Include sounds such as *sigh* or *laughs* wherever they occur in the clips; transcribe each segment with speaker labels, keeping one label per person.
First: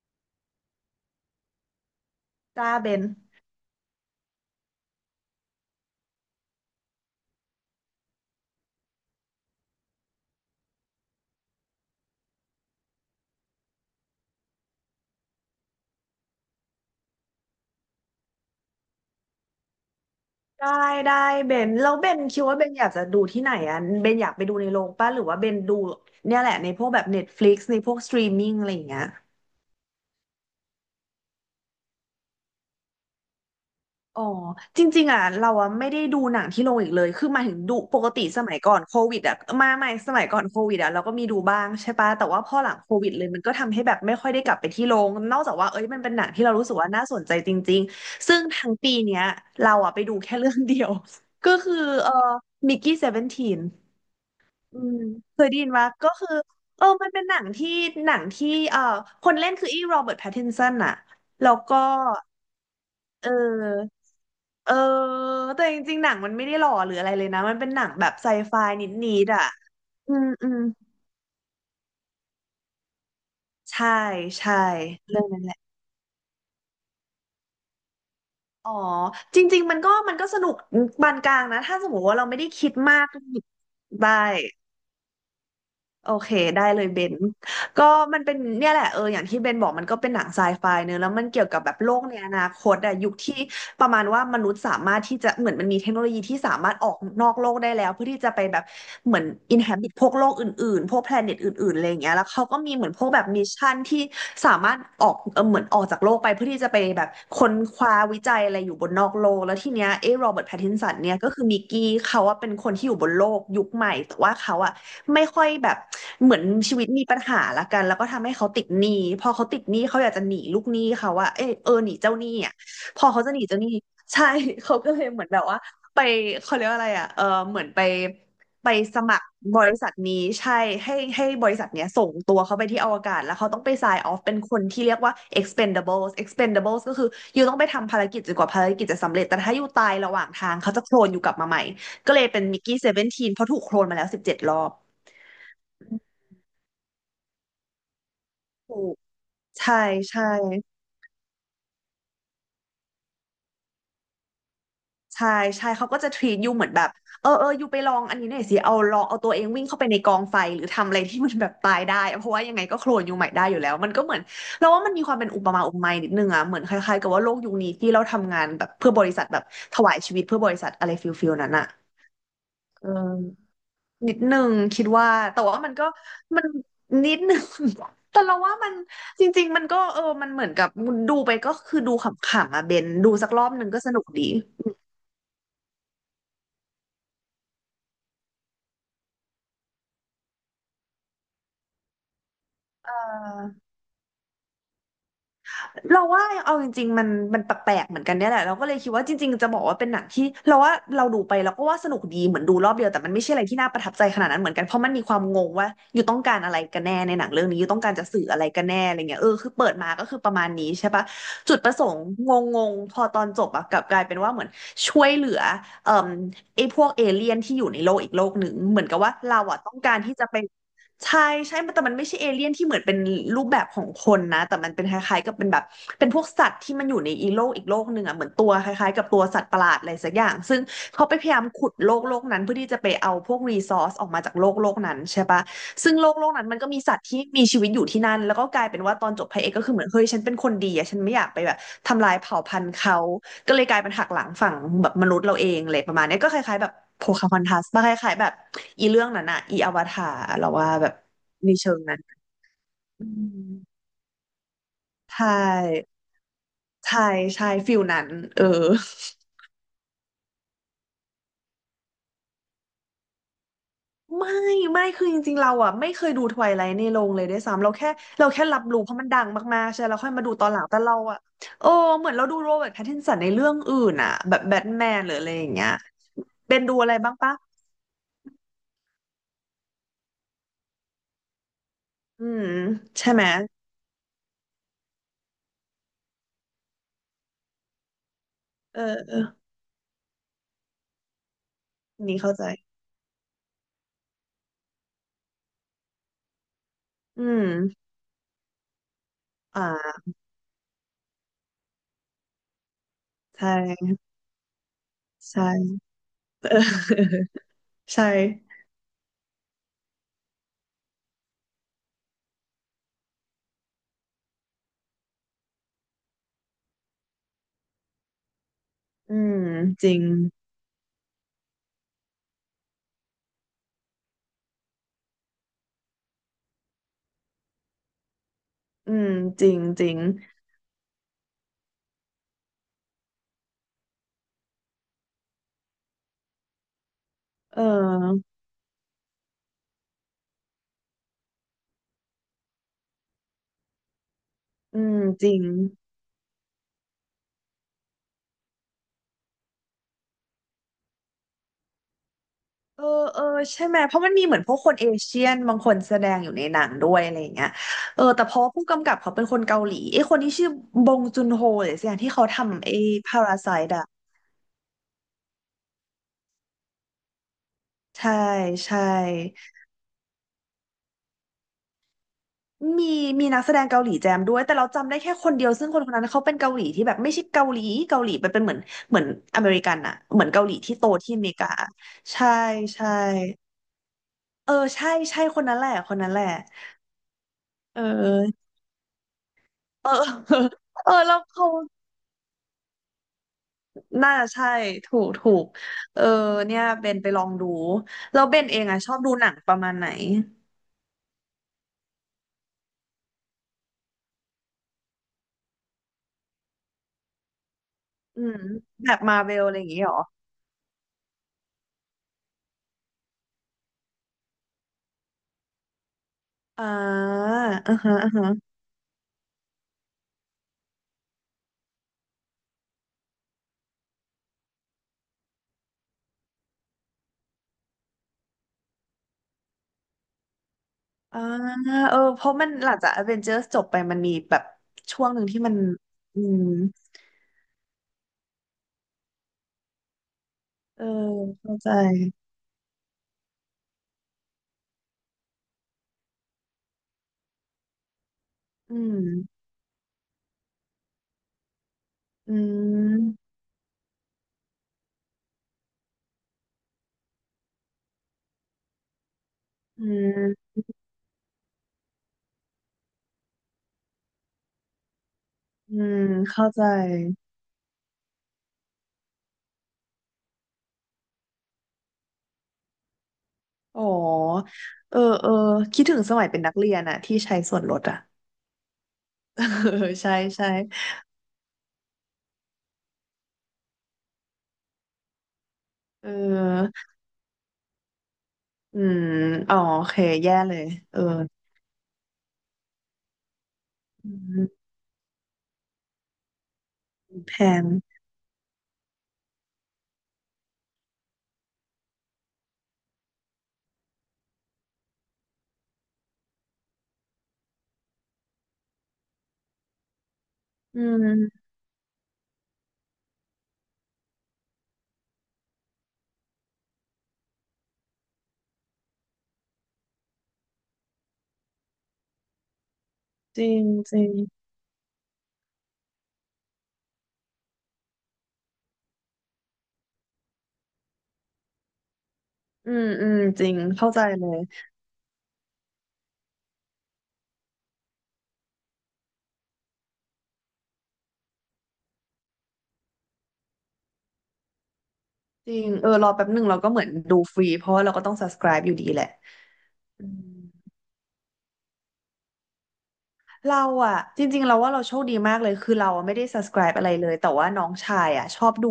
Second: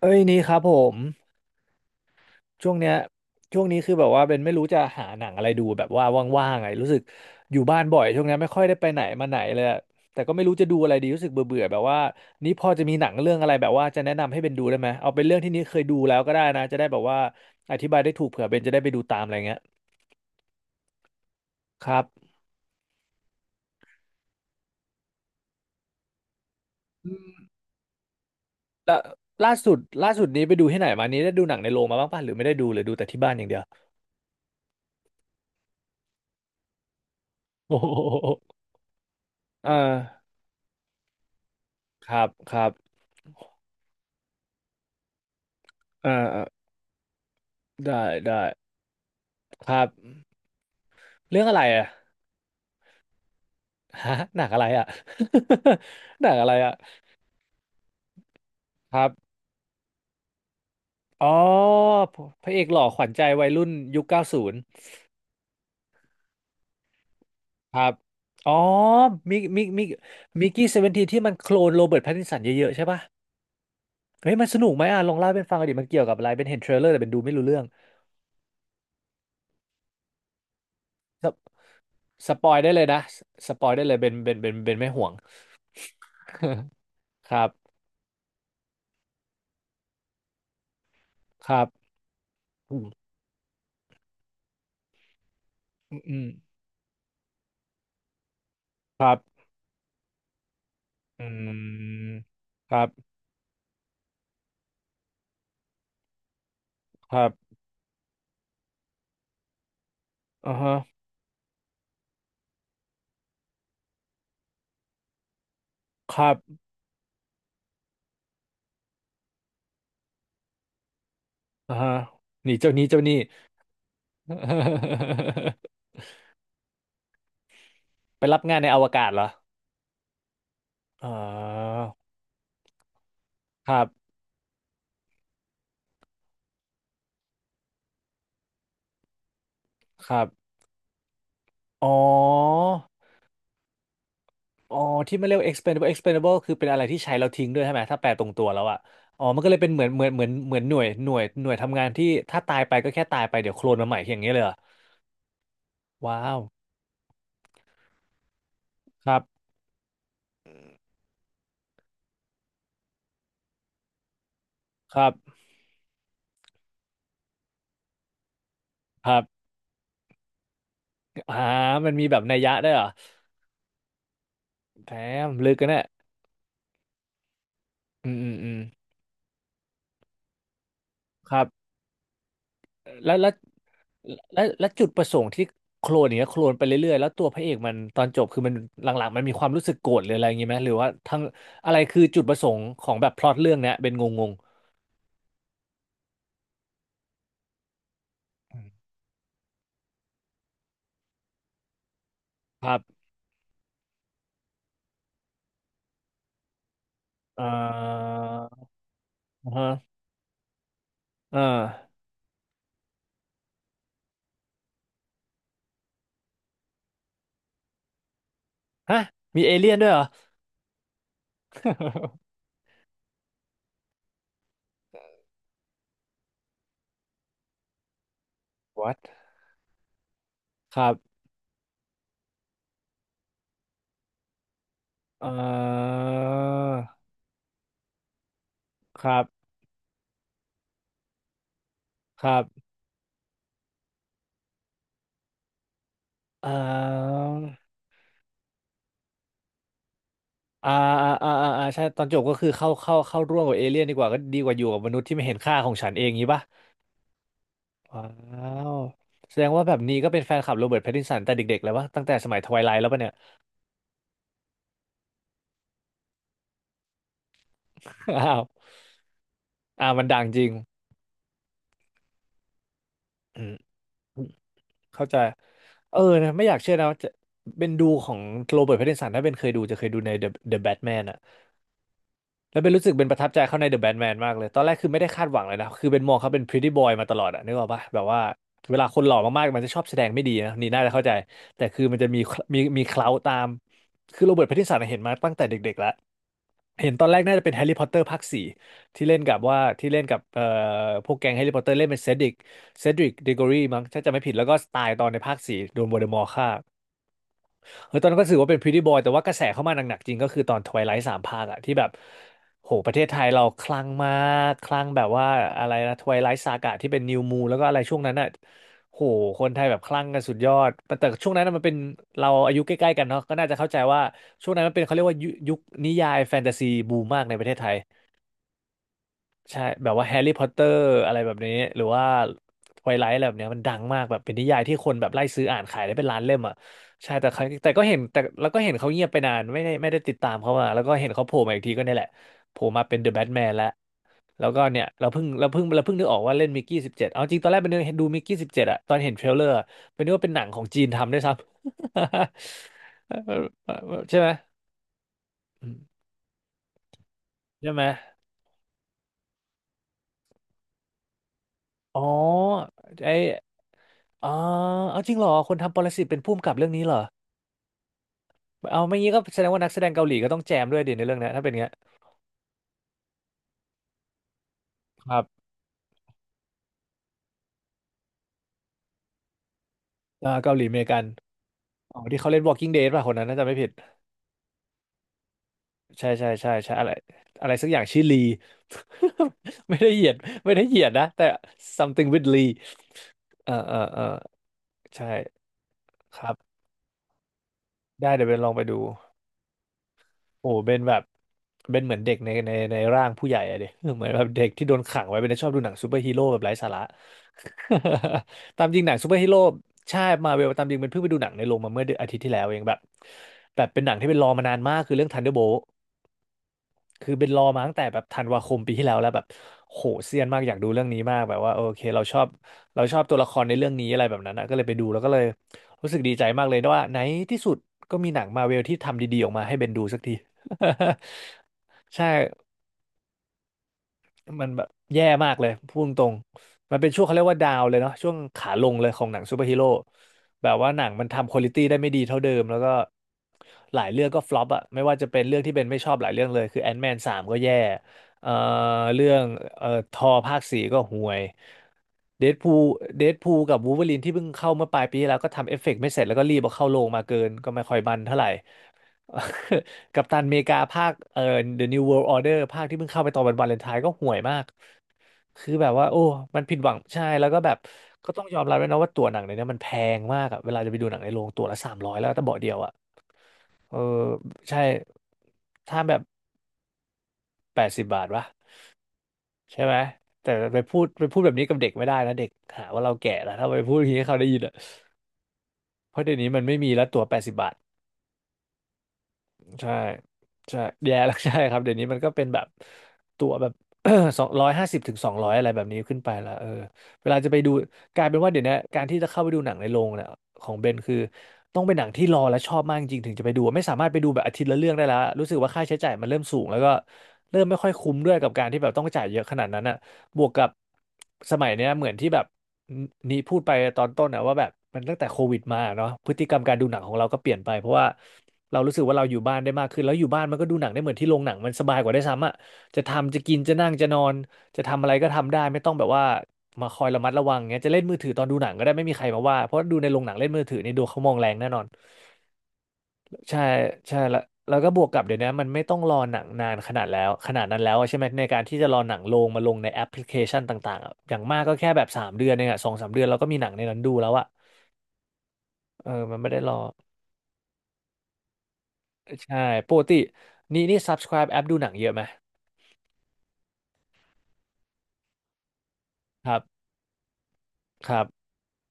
Speaker 1: เอ้ยนี่ครับผม
Speaker 2: ได้
Speaker 1: ช่วง
Speaker 2: เบ
Speaker 1: เนี้ย
Speaker 2: น
Speaker 1: ช่วงนี้คือแบบว่าเป็นไม่รู้จะหาหนังอะไรดูแบบว่าว่างๆไงรู้สึกอยู่บ้านบ่อยช่วงเนี้ยไม่ค่อยได้ไปไหนมาไหนเลยอะแต่ก็ไม่รู้จะดูอะไรดีรู้สึกเบื่อๆแบบว่านี่พอจะมีหนังเรื่องอะไรแบบว่าจะแนะนำให้เป็นดูได้ไหมเอาเป็นเรื่องที่นี่เคยดูแล้วก็ได้นะจะได้แบบว่าอธิบายได้ถูกเผื่อเบนจะได้ไปดูตามอะไรเงี้ย
Speaker 2: ได้ได้เบน
Speaker 1: ค
Speaker 2: แล้ว
Speaker 1: รับ
Speaker 2: เบนคิดว่าเบนอยากจะดูที่ไหนอ่ะเบนอยากไปดูในโรงป่ะหรือว่าเบนดูเนี่ยแหละในพวกแบบ
Speaker 1: อืม
Speaker 2: Netflix ในพวกสตรีมมิ่งอะไรอย่าง
Speaker 1: แล้ว
Speaker 2: เงี้ย
Speaker 1: ล่าสุดล่าสุดนี้ไปดูที่ไหนมานี้ได้ดูหนังในโรงมาบ้างป่ะหรือไม่ได้ดูหรือดูแต่ที่บ้านอย่างเดียว
Speaker 2: อ๋อจริงๆอ่ะเราอ่ะไม่ได้ดูหนังที่โรงอีกเลยคือหมายถึงดู
Speaker 1: โอ้ *laughs* โ
Speaker 2: ปกติสมั
Speaker 1: ห
Speaker 2: ยก่อนโควิดอ่ะ
Speaker 1: อ่
Speaker 2: มาใหม่สมั
Speaker 1: า
Speaker 2: ยก่อนโควิดอ่ะเราก็มีดูบ้างใช่
Speaker 1: ค
Speaker 2: ปะ
Speaker 1: รั
Speaker 2: แต่
Speaker 1: บ
Speaker 2: ว่าพ
Speaker 1: ค
Speaker 2: อ
Speaker 1: รั
Speaker 2: ห
Speaker 1: บ
Speaker 2: ลังโควิดเลยมันก็ทำให้แบบไม่ค่อยได้กลับไปที่โรงนอกจากว่าเอ้ยมัน
Speaker 1: อ่า
Speaker 2: เป็นหนัง
Speaker 1: อ่า
Speaker 2: ที่เรารู้สึกว่าน่าสนใจจริง
Speaker 1: ได้
Speaker 2: ๆซึ่ง
Speaker 1: ได้
Speaker 2: ทั้งปีเนี้ย
Speaker 1: ค
Speaker 2: เรา
Speaker 1: รับ
Speaker 2: อ่ะไปดูแค่เรื่องเดียว
Speaker 1: เรื่อ
Speaker 2: *laughs*
Speaker 1: ง
Speaker 2: ก็
Speaker 1: อะไร
Speaker 2: คือ
Speaker 1: อ่ะ
Speaker 2: เอ่อมิกกี้เซเวนทีน
Speaker 1: ฮะหนังอะไร
Speaker 2: อื
Speaker 1: อ่ะ
Speaker 2: มเคยได้ยินว่าก็
Speaker 1: *laughs* ห
Speaker 2: คื
Speaker 1: นั
Speaker 2: อ
Speaker 1: งอะไรอ่ะ
Speaker 2: เออมันเป็นหนังที่หนังที่เอ่อ
Speaker 1: ครับ
Speaker 2: คนเล่นคืออีโรเบิร์ตแพตตินสันอะ
Speaker 1: อ๋อ
Speaker 2: แล้วก็
Speaker 1: พระเอกหล่อขวัญใจ
Speaker 2: เอ
Speaker 1: วัยรุ่น
Speaker 2: อ
Speaker 1: ยุค90
Speaker 2: เออแต่จริงๆหนังมันไม่ได้หล่อหรืออะไรเลยนะมันเป็น
Speaker 1: ค
Speaker 2: ห
Speaker 1: รั
Speaker 2: นัง
Speaker 1: บ
Speaker 2: แบบไซ
Speaker 1: อ๋อ
Speaker 2: ไฟนิดๆ
Speaker 1: มิก
Speaker 2: อ่ะ
Speaker 1: มิกมิก
Speaker 2: อืม
Speaker 1: มิ
Speaker 2: อื
Speaker 1: ก
Speaker 2: ม
Speaker 1: กี้เซเวนทีที่มันโคลนโรเบิร์ตแพตตินสันเยอะๆใช่ปะ
Speaker 2: ใช่
Speaker 1: เฮ้ยมัน
Speaker 2: ใช่
Speaker 1: สนุกไหมอ่ะลอง
Speaker 2: เรื่อง
Speaker 1: เล่าให้
Speaker 2: นั้
Speaker 1: เป็
Speaker 2: น
Speaker 1: น
Speaker 2: แห
Speaker 1: ฟั
Speaker 2: ละ
Speaker 1: งหน่อยดิมันเกี่ยวกับอะไรเป็นเห็นเทรลเลอร์แต่เป็นดูไม่รู้เรื่อง
Speaker 2: อ๋อจริงๆมันก็สนุกปาน
Speaker 1: ส
Speaker 2: ก
Speaker 1: ป
Speaker 2: ลางนะถ้าสมมติว่าเรา
Speaker 1: ส
Speaker 2: ไม่
Speaker 1: ป
Speaker 2: ได้
Speaker 1: อย
Speaker 2: คิ
Speaker 1: ได้
Speaker 2: ด
Speaker 1: เลย
Speaker 2: มา
Speaker 1: นะ
Speaker 2: ก
Speaker 1: สปอยได้เลยเป็
Speaker 2: ได้
Speaker 1: นเป็นเป็นเป็นไม่ห่วง
Speaker 2: โอเคได้เลยเบน
Speaker 1: *laughs* ครับ
Speaker 2: ก็มันเป็นเนี่ยแหละเอออย่างที่เบนบอกมันก็เป็นหนังไซไฟเนอะแล้วมันเกี่ย
Speaker 1: ค
Speaker 2: วกั
Speaker 1: รั
Speaker 2: บแบบ
Speaker 1: บ
Speaker 2: โลกในอนาคต
Speaker 1: อืม
Speaker 2: อะยุคที่ประมาณว่ามนุษย์สามารถที่จะเหมือนมันมีเทค
Speaker 1: อื
Speaker 2: โนโลยี
Speaker 1: ม
Speaker 2: ที่สามารถออกนอกโลกได้แล้วเพื่อที่จะไปแบบ
Speaker 1: ครั
Speaker 2: เหมือน
Speaker 1: บ
Speaker 2: อินแฮบิตพวกโลกอื่นๆพวกแพล
Speaker 1: อื
Speaker 2: เน็ตอื่นๆอะไรอย่างเงี้ย
Speaker 1: ม
Speaker 2: แล้วเขาก็
Speaker 1: ค
Speaker 2: มี
Speaker 1: รั
Speaker 2: เหมือนพว
Speaker 1: บ
Speaker 2: กแบบมิชชั่นที่สามารถออกเหมือนออกจากโลกไปเพื่อที่จะไปแบบ
Speaker 1: ครับ
Speaker 2: ค้นคว้าวิจัยอะไรอยู่บนนอกโลกแล้วทีเนี้ยไอ้โรเบิร์ตแพ
Speaker 1: อ่า
Speaker 2: ทิ
Speaker 1: ฮะ
Speaker 2: นสันเนี่ยก็คือมิกกี้เขาว่าเป็นคนที่อยู่บนโลกยุคใหม่แต่ว่าเขาอะ ไม่ค่อยแบบ
Speaker 1: ครั
Speaker 2: เหมือน
Speaker 1: บ
Speaker 2: ชีวิตมีปัญหาละกันแล้วก็ทำให้เขาติดหนี้พอเขาติดหนี้เขาอยากจะหนีลูกหนี้เขาว่า
Speaker 1: อ่า
Speaker 2: ห
Speaker 1: ฮะ
Speaker 2: นีเจ้าหนี้
Speaker 1: หนี
Speaker 2: อ่ะ
Speaker 1: เจ้านี้
Speaker 2: พ
Speaker 1: เจ้า
Speaker 2: อ
Speaker 1: นี้
Speaker 2: เขาจะหนีเจ้าหนี้ *laughs* ใช่ *laughs* เขาก็เลยเหมือนแบบว่า
Speaker 1: *laughs*
Speaker 2: ไปเขาเรียกว่าอะไรอ่ะเหมือนไป
Speaker 1: ไปรับงานใน
Speaker 2: ไป
Speaker 1: อว
Speaker 2: ส
Speaker 1: กาศ
Speaker 2: มั
Speaker 1: เห
Speaker 2: ค
Speaker 1: ร
Speaker 2: ร
Speaker 1: อ
Speaker 2: บริษัทนี้ใช่ให้
Speaker 1: อ่
Speaker 2: ให้บริษัท
Speaker 1: า
Speaker 2: เนี้ยส่งตัวเขาไปที่อวกาศแล้วเขาต้อง
Speaker 1: ค
Speaker 2: ไป
Speaker 1: รั
Speaker 2: sign
Speaker 1: บ
Speaker 2: off เป็นคนที่เรียกว่า expendables ก็คืออยู่ต้องไปทำภารกิจจนกว่าภารกิจจะสำเร็จแต่ถ้าอยู่ตาย
Speaker 1: ค
Speaker 2: ระห
Speaker 1: รั
Speaker 2: ว่างทาง
Speaker 1: บ
Speaker 2: เขาจะโคลนอยู่กลับมาใหม่
Speaker 1: อ๋อ
Speaker 2: ก็เลยเป็นมิกกี้เซเวนทีนเพราะถูกโคลนมาแล้ว17 รอบ
Speaker 1: อ๋อที่มันเรียกว่า expendable expendable คือเป็นอะไรที่ใช้แล้วทิ้งด้วยใช่ไหมถ้าแปลตรงตัวแล้ว
Speaker 2: ถู
Speaker 1: อะ
Speaker 2: ก
Speaker 1: อ๋อมันก็เลยเป็น
Speaker 2: ใช่
Speaker 1: เหมือนเหมือนเห
Speaker 2: ใช่
Speaker 1: มือนเหมือนหน่วย หน่วยทำงานที่ถ้าตายไปก็แค่ตายไปเดี๋ยวโคลนมาใหม่อย่างเงี้ยเลยเหรอ
Speaker 2: ใช่ใช่เขาก็จะ
Speaker 1: ว้า
Speaker 2: treat
Speaker 1: ว
Speaker 2: ยูเหมือนแบบเออเออยูไปลองอันนี้หน่อยสิเอาลอง
Speaker 1: ครั
Speaker 2: เอา
Speaker 1: บ
Speaker 2: ตัวเองวิ่งเข้าไปในกองไฟหรือทำอะไรที่มันแบบตายได้อะเพราะว่ายังไงก็โคลนยูใหม่ได้อยู่แล้วมันก็เหมือนเราว่ามัน
Speaker 1: ค
Speaker 2: มี
Speaker 1: รั
Speaker 2: ความเป็น
Speaker 1: บ
Speaker 2: อุปมาอุปไมยนิดนึงอะเหมือนคล้ายๆกับว่าโลกยุคนี้ที่เราทำงานแบบเพื่อบ
Speaker 1: ค
Speaker 2: ริ
Speaker 1: รั
Speaker 2: ษัทแบบ
Speaker 1: บ
Speaker 2: ถวายชีวิตเพื่อบริษัทอะไรฟิล
Speaker 1: อ่า
Speaker 2: นั้นอะ
Speaker 1: มันมีแบบนัยยะได้วยเหร
Speaker 2: เอ
Speaker 1: อ
Speaker 2: อ นิดหนึ่งคิด
Speaker 1: แถ
Speaker 2: ว่า
Speaker 1: ม
Speaker 2: แต่
Speaker 1: ลึก
Speaker 2: ว่า
Speaker 1: กัน
Speaker 2: มัน
Speaker 1: เนี่ย
Speaker 2: ก็มันนิดหนึ่ง
Speaker 1: อื
Speaker 2: *laughs*
Speaker 1: ม
Speaker 2: แต่
Speaker 1: อืม
Speaker 2: เรา
Speaker 1: อื
Speaker 2: ว่า
Speaker 1: ม
Speaker 2: มันจริงๆมันก็เออมันเหมือนกับดูไป
Speaker 1: ครับ
Speaker 2: ก็คือดูขำๆอ่ะเบนดู
Speaker 1: แล้ว
Speaker 2: สั
Speaker 1: แล้
Speaker 2: ก
Speaker 1: ว
Speaker 2: รอบหนึ่งก็สนุกดี
Speaker 1: และจุดประสงค์ที่โคลนอย่างเงี้ยโคลนไปเรื่อยๆแล้วตัวพระเอกมันตอนจบคือมันหลังๆมันมีความรู้สึกโกรธหรืออะไรอย่างงี้ไหมหรือว่าทั้งอะไรคือจุดประสงค์ข
Speaker 2: เ
Speaker 1: องแบบพล็อตเรื่อง
Speaker 2: ออ
Speaker 1: เนี้ยเป็นงง
Speaker 2: เราว่าเอาจริงๆมันแปลกๆเหมือนกันเนี่ยแหละเราก็เลยคิดว่าจริงๆจะบอกว่าเป็นหนังที่เราว่าเราดูไปเราก็ว่าสนุกดีเหมือนดู
Speaker 1: ๆค
Speaker 2: รอ
Speaker 1: รั
Speaker 2: บ
Speaker 1: บ
Speaker 2: เดียวแต่มันไม่ใช่อะไรที่น่าประทับใจขนาดนั้นเหมือนกันเพราะมันมีความงงว่าอยู่ต้องการอะไรกันแน่ในหนังเรื่อง
Speaker 1: เอ่
Speaker 2: นี้อยู่ต้องการจะ
Speaker 1: อ
Speaker 2: สื่ออะไรกันแน่อะไรเงี้ยเออคือเปิ
Speaker 1: ฮะ
Speaker 2: ดมาก็คือประมาณนี้ใช่ปะ
Speaker 1: เอ่า
Speaker 2: จุดประสงค์งงๆพอตอนจบอะกลับกลายเป็นว่าเหมือนช่วยเหลือเอ่มไอ้พวกเอเลี่ยนที่อยู่ในโลกอีกโลกหนึ่งเหมือนกั
Speaker 1: ฮะ
Speaker 2: บว่าเรา
Speaker 1: มีเอ
Speaker 2: อะ
Speaker 1: เลี่
Speaker 2: ต้
Speaker 1: ย
Speaker 2: อ
Speaker 1: น
Speaker 2: ง
Speaker 1: ด้วย
Speaker 2: กา
Speaker 1: เหร
Speaker 2: ร
Speaker 1: อ
Speaker 2: ที่จะไป ใช่ใช่มันแต่มันไม่ใช่เอเลี่
Speaker 1: *laughs*
Speaker 2: ยนที่เหมือนเป็นรูปแบบของคนนะแต่มันเป็นคล้ายๆกับเป็นแบบเป็นพวกสัตว์ที่มันอยู่ในอีโลกอีกโลกหนึ่งอ่ะเหมือนตัวคล้ายๆกับ
Speaker 1: What
Speaker 2: ตัวสัตว์ประหลาดอะไรสักอย่างซึ่ง
Speaker 1: ครั
Speaker 2: เขาไป
Speaker 1: บ
Speaker 2: พยายามขุดโลกโลกนั้นเพื่อที่จะไปเอาพวกรีซอสออกมาจากโลกโลกนั้นใช่
Speaker 1: เอ่
Speaker 2: ปะซึ่ง
Speaker 1: อ
Speaker 2: โลกโลกนั้นมันก็มีสัตว์ที่มีชีวิตอยู่ที่นั่นแล้วก็กลายเป็นว่า
Speaker 1: ค
Speaker 2: ตอน
Speaker 1: รั
Speaker 2: จ
Speaker 1: บ
Speaker 2: บพระเอกก็คือเหมือนเฮ้ยฉันเป็นคนดีอ่ะฉันไม่อยากไปแบบทำลาย
Speaker 1: ครั
Speaker 2: เผ่าพัน
Speaker 1: บ
Speaker 2: ธุ์เขา ก็เลยกลายเป็นหักหลังฝั่งแบบมนุษย์เราเองเลยประมาณเนี้ยก็ค
Speaker 1: เอ่
Speaker 2: ล้ายๆแบบโพ
Speaker 1: อ
Speaker 2: คาฮอนทัสบ้างคล้ายๆแบบอีเรื่องนั้นอะอีอวตารเราว่า
Speaker 1: อ่า
Speaker 2: แบบ
Speaker 1: อ่าอ่าอ่า
Speaker 2: ใน
Speaker 1: อ่า
Speaker 2: เชิง
Speaker 1: ใช่
Speaker 2: นั้
Speaker 1: ต
Speaker 2: น
Speaker 1: อนจบก็คือ
Speaker 2: อื
Speaker 1: เข้าร่วมกับเอเลี่ย
Speaker 2: ม
Speaker 1: นดีกว่าก็ดีกว่าอยู่กับมนุษย์ที่ไม่
Speaker 2: ใช่
Speaker 1: เห็นค่าของฉันเองงี้ปะ
Speaker 2: ใช่ใช่ฟิลนั้
Speaker 1: ว้า
Speaker 2: นเออ
Speaker 1: วแสดงว่าแบบนี้ก็เป็นแฟนคลับโรเบิร์ตแพตตินสันแต่เด็กๆแล้วว่าตั้งแต่สมัยทไวไลท์แล้วปะเนี่ย
Speaker 2: ไม่ไม่คือจริงๆเราอ่ะไม่เคยดูทไวไลท์ในโรงเลยด้วยซ้ำเราแค่
Speaker 1: *laughs* อ้าว
Speaker 2: รับรู้เพราะมันดังมากๆใช่
Speaker 1: อ่า
Speaker 2: เรา
Speaker 1: มัน
Speaker 2: ค่อย
Speaker 1: ดั
Speaker 2: มา
Speaker 1: ง
Speaker 2: ดู
Speaker 1: จ
Speaker 2: ต
Speaker 1: ริ
Speaker 2: อ
Speaker 1: ง
Speaker 2: นหลังแต่เราอ่ะโอ้เหมือนเราดูโรเบิร์ตแพตตินสันใน
Speaker 1: อื
Speaker 2: เรื่อง
Speaker 1: ม
Speaker 2: อื่นอ่ะแบบแบทแมน
Speaker 1: เข้า
Speaker 2: หรือ
Speaker 1: ใจ
Speaker 2: อะไรอย่างเงี้ย
Speaker 1: เออนะไม่อ
Speaker 2: เป็
Speaker 1: ยาก
Speaker 2: น
Speaker 1: เชื่
Speaker 2: ดู
Speaker 1: อนะ
Speaker 2: อะไร
Speaker 1: ว่าจะ
Speaker 2: บ้างปะ
Speaker 1: เป็นดูของโรเบิร์ตแพตตินสันถ้าเป็นเคยดูจะเคยดูใน The Batman อะ
Speaker 2: อืม
Speaker 1: แล้วเป็นรู้สึกเป็น
Speaker 2: ใช่
Speaker 1: ประ
Speaker 2: ไหม
Speaker 1: ทับใจเขาใน The Batman มากเลยตอนแรกคือไม่ได้คาดหวังเลยนะคือเป็นมองเขาเป็น Pretty Boy มาตลอดอะนึกออกปะแบบว่าเว
Speaker 2: เออ
Speaker 1: ลาคนห
Speaker 2: เอ
Speaker 1: ล่อ
Speaker 2: อ
Speaker 1: มากๆมันจะชอบแสดงไม่ดีนะนี่น่าจะเข้าใจแต่คือมันจะ
Speaker 2: นี่
Speaker 1: มี
Speaker 2: เข้าใจ
Speaker 1: เคล้าตามคือโรเบิร์ตแพตตินสันเห็นมาตั้งแต่เด็กๆแล้ว เห็นตอนแรก
Speaker 2: อื
Speaker 1: น่าจะ
Speaker 2: ม
Speaker 1: เป็นแฮร์รี่พอตเตอร์ภาคสี่ที่เล่นกับว่าที่
Speaker 2: อ่า
Speaker 1: เล่นกับพวกแก๊งแฮร์รี่พอตเตอร์เล่นเป็นเซดริกเด
Speaker 2: ใช
Speaker 1: โกรีมั้ง
Speaker 2: ่
Speaker 1: ถ้าจำไม่ผิดแล้วก็ตายตอนในภาค
Speaker 2: ใช่
Speaker 1: สี่โดนวอลเดอมอร์
Speaker 2: *laughs*
Speaker 1: ฆ่า
Speaker 2: เออ
Speaker 1: เออต
Speaker 2: ใช่
Speaker 1: อนนั้นก็ถือว่าเป็น Pretty Boy แต่ว่ากระแสเข้ามาหนักๆจริงก็คือตอน Twilight สามภาคอะที่แบบโหประเทศไทยเราคลั่งมากคลั่งแบบว่าอะไรนะ Twilight Saga ที่เป็น New Moon แล้วก็อะไรช่วงนั้นอะโห
Speaker 2: อืม
Speaker 1: คนไทยแบบ
Speaker 2: จ
Speaker 1: ค
Speaker 2: ริง
Speaker 1: ลั่งกันสุดยอดแต่ช่วงนั้นน่ะมันเป็นเราอายุใกล้ๆกันเนาะก็น่าจะเข้าใจว่าช่วงนั้นมันเป็นเขาเรียกว่ายุคนิยายแฟนตาซีบูมมากในประเทศไทย
Speaker 2: อืมจริง
Speaker 1: ใช่
Speaker 2: จ
Speaker 1: แบ
Speaker 2: ริ
Speaker 1: บ
Speaker 2: ง
Speaker 1: ว่าแฮร์รี่พอตเตอร์อะไรแบบนี้หรือว่าไวไลท์อะไรแบบเนี้ยมันดังมากแบบเป็นนิยายที่คนแบบไล่ซื้ออ่านขายได้เป็นล้านเล่มอ่ะใช่แต่เขา
Speaker 2: เ
Speaker 1: แต่ก็เห็นแต่
Speaker 2: ออ
Speaker 1: แล้วก็เห็นเขาเงียบไปนานไม่ได้ติดตามเขามาแล้วก็เห็นเขาโผล่มาอีกทีก็เนี่ยแหละโผล่มาเป็นเดอะแบทแมนแล้วแล้วก็
Speaker 2: อื
Speaker 1: เนี่ย
Speaker 2: ม
Speaker 1: เราเพิ่
Speaker 2: จ
Speaker 1: ง
Speaker 2: ริง
Speaker 1: เราเพิ่งเราเพิ่งนึกออกว่าเล่นมิกกี้สิบเจ็ดเอาจริงตอนแรกเป็นนึกดูมิกกี้สิบเจ็ดอะตอนเห็นเทรลเลอร์อะเป็นนึกว่าเป็นหนังของจีนทำด้วยซ้
Speaker 2: เออเออ
Speaker 1: ำ
Speaker 2: ใช่ไหมเพราะ
Speaker 1: *laughs*
Speaker 2: มัน
Speaker 1: ใช่
Speaker 2: มี
Speaker 1: ไห
Speaker 2: เหมือนพว
Speaker 1: ม
Speaker 2: กคนเอเชียนบางคนแสดงอยู่ในหนังด้วยอะไรอย่างเงี้ย
Speaker 1: ใช่ไหม
Speaker 2: เออแต่เพราะว่าผู้กำกับเขาเป็นคนเกาหลีไอ้คนที่ชื่อบงจุนโฮหรือสักอย่า
Speaker 1: อ๋
Speaker 2: ง
Speaker 1: อ
Speaker 2: ที่เขาทำไอ้
Speaker 1: ไอ
Speaker 2: พาราไซต์อะ
Speaker 1: อ๋อเอาจริงเหรอคนทำปรสิตเป็นผู้กำกับเรื่องนี้เหรอ
Speaker 2: ใช่ใช่
Speaker 1: เอาไม่งี้ก็แสดงว่านักแสดงเกาหลีก็ต้องแจมด้วยดิในเรื่องเนี้ยถ้าเป็นเงี้ย
Speaker 2: มีมีนักแสดงเกาหลีแจมด้วยแต่เราจำได้
Speaker 1: ค
Speaker 2: แค่
Speaker 1: รั
Speaker 2: คนเดี
Speaker 1: บ
Speaker 2: ยวซึ่งคนคนนั้นเขาเป็นเกาหลีที่แบบไม่ใช่เกาหลีเกาหลีไปเป็นเหมือนเหมือนอเมริกันอะเหมือ
Speaker 1: อ่า
Speaker 2: นเกาห
Speaker 1: เกา
Speaker 2: ลี
Speaker 1: หลีอ
Speaker 2: ที่
Speaker 1: เม
Speaker 2: โต
Speaker 1: ริกัน
Speaker 2: ที่อเมริกา
Speaker 1: อ๋อที่
Speaker 2: ใช่
Speaker 1: เขาเล่น Walking Dead
Speaker 2: ใช่
Speaker 1: ป่ะคนนั้นน่าจะไม่ผิด
Speaker 2: เออใช่ใช่คนนั้นแหละคน
Speaker 1: ใช่
Speaker 2: นั้นแห
Speaker 1: ใช่
Speaker 2: ละ
Speaker 1: ใช่ใช่อะไรอะไรสักอ
Speaker 2: เ
Speaker 1: ย่างชื่อลี
Speaker 2: ออ
Speaker 1: *laughs* ไม่
Speaker 2: เอ
Speaker 1: ได้
Speaker 2: อ
Speaker 1: เหยียดไม่ได้เหยีย
Speaker 2: เอ
Speaker 1: ด
Speaker 2: อ
Speaker 1: นะ
Speaker 2: แล้ว
Speaker 1: แต่
Speaker 2: เขา
Speaker 1: something with Lee เออเออเออ
Speaker 2: น่าจะใช่ถู
Speaker 1: ใช่
Speaker 2: กถูกเออ
Speaker 1: ครับ
Speaker 2: เนี่ยเบนไปลองดู
Speaker 1: ได้
Speaker 2: แล้
Speaker 1: เดี๋
Speaker 2: ว
Speaker 1: ยวไป
Speaker 2: เบน
Speaker 1: ลอง
Speaker 2: เอ
Speaker 1: ไป
Speaker 2: ง
Speaker 1: ดู
Speaker 2: อะชอบดูหนังประมาณไหน
Speaker 1: โอ้เป็นแบบเป็นเหมือนเด็กในร่างผู้ใหญ่อะเด็กเหมือนแบบเด็กที่โดนขังไว้เป็นชอบดูหนังซูเปอร์ฮีโร่แบบไร้สาระ
Speaker 2: อืม
Speaker 1: *laughs* ตามจริงห
Speaker 2: แบ
Speaker 1: นัง
Speaker 2: บ
Speaker 1: ซูเป
Speaker 2: มา
Speaker 1: อร์ฮี
Speaker 2: เว
Speaker 1: โร่
Speaker 2: ลอะไรอย่างงี้เหรอ
Speaker 1: ใช่มาเวลตามจริงมันเพิ่งไปดูหนังในโรงมาเมื่อออาทิตย์ที่แล้วเองแบบแบบเป็นหนังที่เป็นรอมานานมากคือเรื่อง Thunderbolt
Speaker 2: อ่
Speaker 1: คือ
Speaker 2: า
Speaker 1: เป็นรอมาตั้
Speaker 2: อ่า
Speaker 1: งแต่
Speaker 2: ฮะ
Speaker 1: แบบ
Speaker 2: อ่า
Speaker 1: ธันวา
Speaker 2: ฮะ
Speaker 1: คมปีที่แล้วแล้วแบบโหเซียนมากอยากดูเรื่องนี้มากแบบว่าโอเคเราชอบตัวละครในเรื่องนี้อะไรแบบนั้นนะก็เลยไปดูแล้วก็เลยรู้สึกดีใจมากเลยนะว่าในที่สุดก็มีหนังมาเวลที่ทำดีๆออกมาให้เบนดูสักที
Speaker 2: อ่าเอ
Speaker 1: *laughs*
Speaker 2: อ
Speaker 1: ใช่
Speaker 2: เพราะมันหลังจากอเวนเจอร์จบไปมันมีแบบ
Speaker 1: มันแบบ
Speaker 2: ช่
Speaker 1: แย่
Speaker 2: วงหนึ่ง
Speaker 1: มาก
Speaker 2: ที่
Speaker 1: เลย
Speaker 2: มัน
Speaker 1: พูดตรง
Speaker 2: อืม
Speaker 1: ๆมันเป็นช่วงเขาเรียกว่าดาวน์เลยเนาะช่วงขาลงเลยของหนังซูเปอร์ฮีโร่แบบว่าห
Speaker 2: เอ
Speaker 1: นั
Speaker 2: อ
Speaker 1: งมันทำควอลิ
Speaker 2: เข้า
Speaker 1: ตี้
Speaker 2: ใจ
Speaker 1: ได้ไม่ดีเท่าเดิมแล้วก็หลายเรื่องก็ฟลอปอะไม่ว่าจะเป็นเรื่องที่เป็นไม่ชอบหลายเรื่องเลยคือแอน m ์แมนสามก็แย่เอ่อ
Speaker 2: อื
Speaker 1: เรื่อง
Speaker 2: ม
Speaker 1: ทอภาคสี่ก็ห่วยเด
Speaker 2: อื
Speaker 1: ดพูเดด
Speaker 2: ม
Speaker 1: พูกับวู l v เวอรนที่เพิ่งเข้าเมื่อปลายปีที่แล้วก็ทำเอฟเฟกต์ไม่เสร็จแล้วก็รีบเอาเข้าโรงมาเกินก็ไม่ค่อยบันเท่าไหร่
Speaker 2: อื
Speaker 1: *laughs* กัปตันอเมริ
Speaker 2: ม
Speaker 1: กาภาคThe New World Order ภาคที่เพิ่งเข้าไปตอนวันวาเลนไทน์ก็ห่วยมาก คือแบบ
Speaker 2: อื
Speaker 1: ว่าโอ้
Speaker 2: ม
Speaker 1: มัน
Speaker 2: เข้า
Speaker 1: ผิด
Speaker 2: ใจ
Speaker 1: หวังใช่แล้วก็แบบก็ต้องยอมรับด้วยนะว่าตั๋วหนังเนี่ยมันแพงมากอะเวลาจะไปดูหนังในโรงตั๋วละ300แล้วแต่เบาะเดียวอะเออ
Speaker 2: อ๋อ
Speaker 1: ใช่
Speaker 2: เออเออ
Speaker 1: ถ้า
Speaker 2: คิด
Speaker 1: แบ
Speaker 2: ถึ
Speaker 1: บ
Speaker 2: งสมัยเป็นนักเรียนอะที่ใช้ส่
Speaker 1: แป
Speaker 2: วน
Speaker 1: ด
Speaker 2: ลด
Speaker 1: สิบ
Speaker 2: อะ
Speaker 1: บาทวะ
Speaker 2: *laughs* เออ
Speaker 1: ใช่ไหม
Speaker 2: ใช่
Speaker 1: แต่
Speaker 2: ใช่
Speaker 1: ไปพูดแบบนี้กับเด็กไม่ได้นะเด็กหาว่าเราแก่แล้วถ้าไปพูดอย่างนี้ให้เขาได้ยินอะเพราะ
Speaker 2: เอ
Speaker 1: เดี๋ยวนี้มันไม่มี
Speaker 2: อ
Speaker 1: แล้วตั๋วแปดสิบบาท
Speaker 2: อืมอ๋อ
Speaker 1: ใช่
Speaker 2: โอเคแย่เล
Speaker 1: ใช่
Speaker 2: ย
Speaker 1: แย่
Speaker 2: เออ
Speaker 1: แล้ว *laughs* ใช่ครับเดี๋ยวนี้มันก็เป็นแบบตั๋วแบบ *coughs*
Speaker 2: อื
Speaker 1: *clears throat* สองร้อยห้า
Speaker 2: ม
Speaker 1: สิบถึง200อะไรแบบนี้ขึ้นไปละเออเวลาจะ
Speaker 2: แพ
Speaker 1: ไปดู
Speaker 2: น
Speaker 1: กลายเป็นว่าเดี๋ยวนี้การที่จะเข้าไปดูหนังในโรงเนี่ยของเบนคือต้องเป็นหนังที่รอและชอบมากจริงถึงจะไปดูไม่สามารถไปดูแบบอาทิตย์ละเรื่องได้แล้วรู้สึกว่าค่าใช้จ่ายมันเริ่มสูงแล้วก็เริ่มไม่ค่อยคุ้มด้วยกับการที่แบบต้องจ่ายเยอะขนาดนั้นอ่ะบวกกับ
Speaker 2: อื
Speaker 1: ส
Speaker 2: ม
Speaker 1: มัยเนี้ยเหมือนที่แบบ นนี่พูดไปตอนต้นนะว่าแบบมันตั้งแต่โควิดมาเนาะพฤติกรรมการดูหนังของเราก็เปลี่ยนไปเพราะว่าเรารู้สึกว่าเราอยู่บ้านได้มากขึ้นแล้วอยู่บ้านมันก็ดูหนังได้เหมือนที่โรงหนังมันสบายกว่าได้วยซ้ำอ่ะจะทำจะกิน
Speaker 2: จริ
Speaker 1: จะ
Speaker 2: ง
Speaker 1: นั่งจะ
Speaker 2: จ
Speaker 1: นอ
Speaker 2: ริง
Speaker 1: นจะทำอะไรก็ทำได้ไม่ต้องแบบว่ามาคอยระมัดระวังเงี้ยจะเล่นมือถือตอนดูหนังก็ได้ไม่มีใครมาว่าเพราะดูในโรงหนังเล่นมือถือนี่โดนเขามองแรงแน่นอน
Speaker 2: อืมอืม
Speaker 1: ใช่
Speaker 2: จริงเข้า
Speaker 1: ใช่
Speaker 2: ใจ
Speaker 1: แล้ว
Speaker 2: เลย
Speaker 1: แล้วก็บวกกับเดี๋ยวนี้มันไม่ต้องรอหนังนานขนาดนั้นแล้วอะใช่ไหมในการที่จะรอหนังลงมาลงในแอปพลิเคชันต่างๆอะอย่างมากก็แค่แบบสามเดือนเองอะ2-3 เดือนเราก็มีหนังในนั้นดูแล้วอะ
Speaker 2: จริง
Speaker 1: เอ
Speaker 2: เอ
Speaker 1: อ
Speaker 2: อรอ
Speaker 1: มัน
Speaker 2: แป๊
Speaker 1: ไม่
Speaker 2: บห
Speaker 1: ได้
Speaker 2: นึ่ง
Speaker 1: รอ
Speaker 2: เราก็เหมือนดูฟรีเพราะว่าเราก็ต้อง subscribe อยู่ดีแหละ
Speaker 1: ใช่ปกติ
Speaker 2: อืม
Speaker 1: นี่นี่ subscribe แอปดูหนังเยอะไหม
Speaker 2: เราอะจริงๆเราว่าเราโชคดีมากเลยคือเราอะไม่ได้
Speaker 1: ครับ
Speaker 2: subscribe อะไรเลยแต่ว่าน้อง
Speaker 1: ค
Speaker 2: ชา
Speaker 1: รับ
Speaker 2: ยอะชอบดู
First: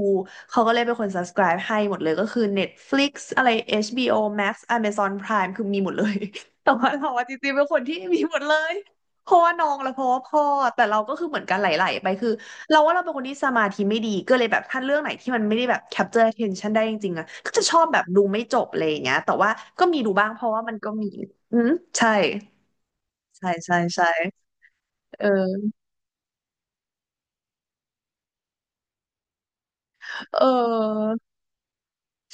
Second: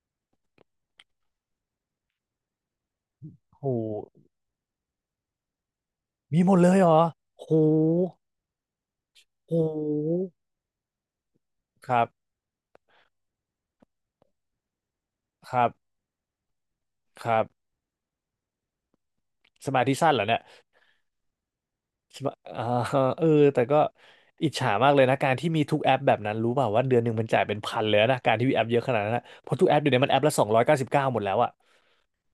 Speaker 2: เขาก็เลยเป็นคน subscribe ให้หมดเลยก็คือ Netflix อะไร
Speaker 1: โห
Speaker 2: HBO Max Amazon Prime คือมีหมดเลย
Speaker 1: มีหมด
Speaker 2: *laughs*
Speaker 1: เล
Speaker 2: แต่
Speaker 1: ยเหร
Speaker 2: ว่า
Speaker 1: อ
Speaker 2: เราอะจ
Speaker 1: โห
Speaker 2: ริงๆเป็นคนที่มีหมดเลยเพราะ
Speaker 1: โ
Speaker 2: ว่าน้องและเพราะว่า
Speaker 1: ห
Speaker 2: พ่อแต่เราก็คือเหมือนกันไหล
Speaker 1: ครั
Speaker 2: ๆ
Speaker 1: บ
Speaker 2: ไปคือเราว่าเราเป็นคนที่สมาธิไม่ดีก็เลยแบบถ้าเรื่องไหนที่มัน
Speaker 1: ค
Speaker 2: ไม่ได้
Speaker 1: รับ
Speaker 2: แบบ capture attention ได้จริงๆ
Speaker 1: ค
Speaker 2: อะ
Speaker 1: รับ
Speaker 2: ก็จะชอบแบบดูไม่จบเลยอย่างเงี้ยแต่ว่า
Speaker 1: สมา
Speaker 2: ก็
Speaker 1: ธิ
Speaker 2: มี
Speaker 1: สั้
Speaker 2: ดู
Speaker 1: นเหรอ
Speaker 2: บ้าง
Speaker 1: เนี่
Speaker 2: เพ
Speaker 1: ย
Speaker 2: ราะว่ามันก็มีอืมใช่
Speaker 1: คิดว่าอ่า *laughs* เออ
Speaker 2: ใช่
Speaker 1: แต่
Speaker 2: ใช่
Speaker 1: ก็
Speaker 2: ใช่
Speaker 1: อิจฉามากเลยนะ
Speaker 2: เ
Speaker 1: การที่มี
Speaker 2: ออ
Speaker 1: ทุกแอปแบบนั้น รู้เปล่าว่าเดือนหนึ่งมันจ่ายเป็นพันเลยนะ การที่มีแอปเยอะขนาดนั้นนะเพราะทุกแอปเดี๋ยวนี้มันแอปละ
Speaker 2: เอ
Speaker 1: 299
Speaker 2: อ
Speaker 1: หมดแล้วอะ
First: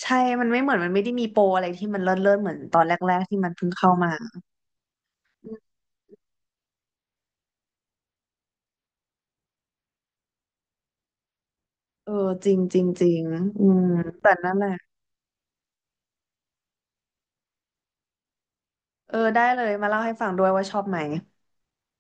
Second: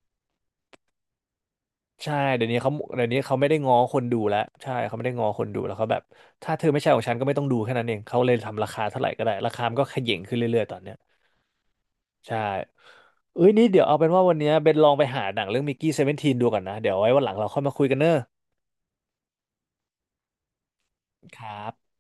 Speaker 2: ใช่มันไม่เหมือนมันไม่ได้มีโปรอะไรที่มันเลิ
Speaker 1: ใช่
Speaker 2: ศเลิศเหมือนตอนแ
Speaker 1: เดี๋ยว
Speaker 2: ร
Speaker 1: นี้
Speaker 2: กๆ
Speaker 1: เขา
Speaker 2: ที่
Speaker 1: ไม่
Speaker 2: มัน
Speaker 1: ได้
Speaker 2: เพิ่ง
Speaker 1: ง้อ
Speaker 2: เข้า
Speaker 1: คน
Speaker 2: มา
Speaker 1: ดูแล้วใช่เขาไม่ได้ง้อคนดูแล้วเขาแบบถ้าเธอไม่ใช่ของฉันก็ไม่ต้องดูแค่นั้นเองเขาเลยทำราคาเท่าไหร่ก็ได้ ราคามันก็เขย่งขึ้นเรื่อยๆตอนเนี้ย
Speaker 2: เออ
Speaker 1: ใช่
Speaker 2: จริงจริงจริง
Speaker 1: เอ้ย
Speaker 2: อื
Speaker 1: นี่เดี๋
Speaker 2: ม
Speaker 1: ยวเอาเป็นว่า
Speaker 2: แต่
Speaker 1: วันเนี้
Speaker 2: นั่
Speaker 1: ย
Speaker 2: นแห
Speaker 1: เบ
Speaker 2: ละ
Speaker 1: นลองไปหาหนังเรื่องมิกกี้17ดูก่อนนะเดี๋ยวไว้วันหลังเราค่อยมาคุยกันเนอะ
Speaker 2: เออได้เลยมาเล่าให้ฟังด้วยว่าชอบไหม
Speaker 1: ครับ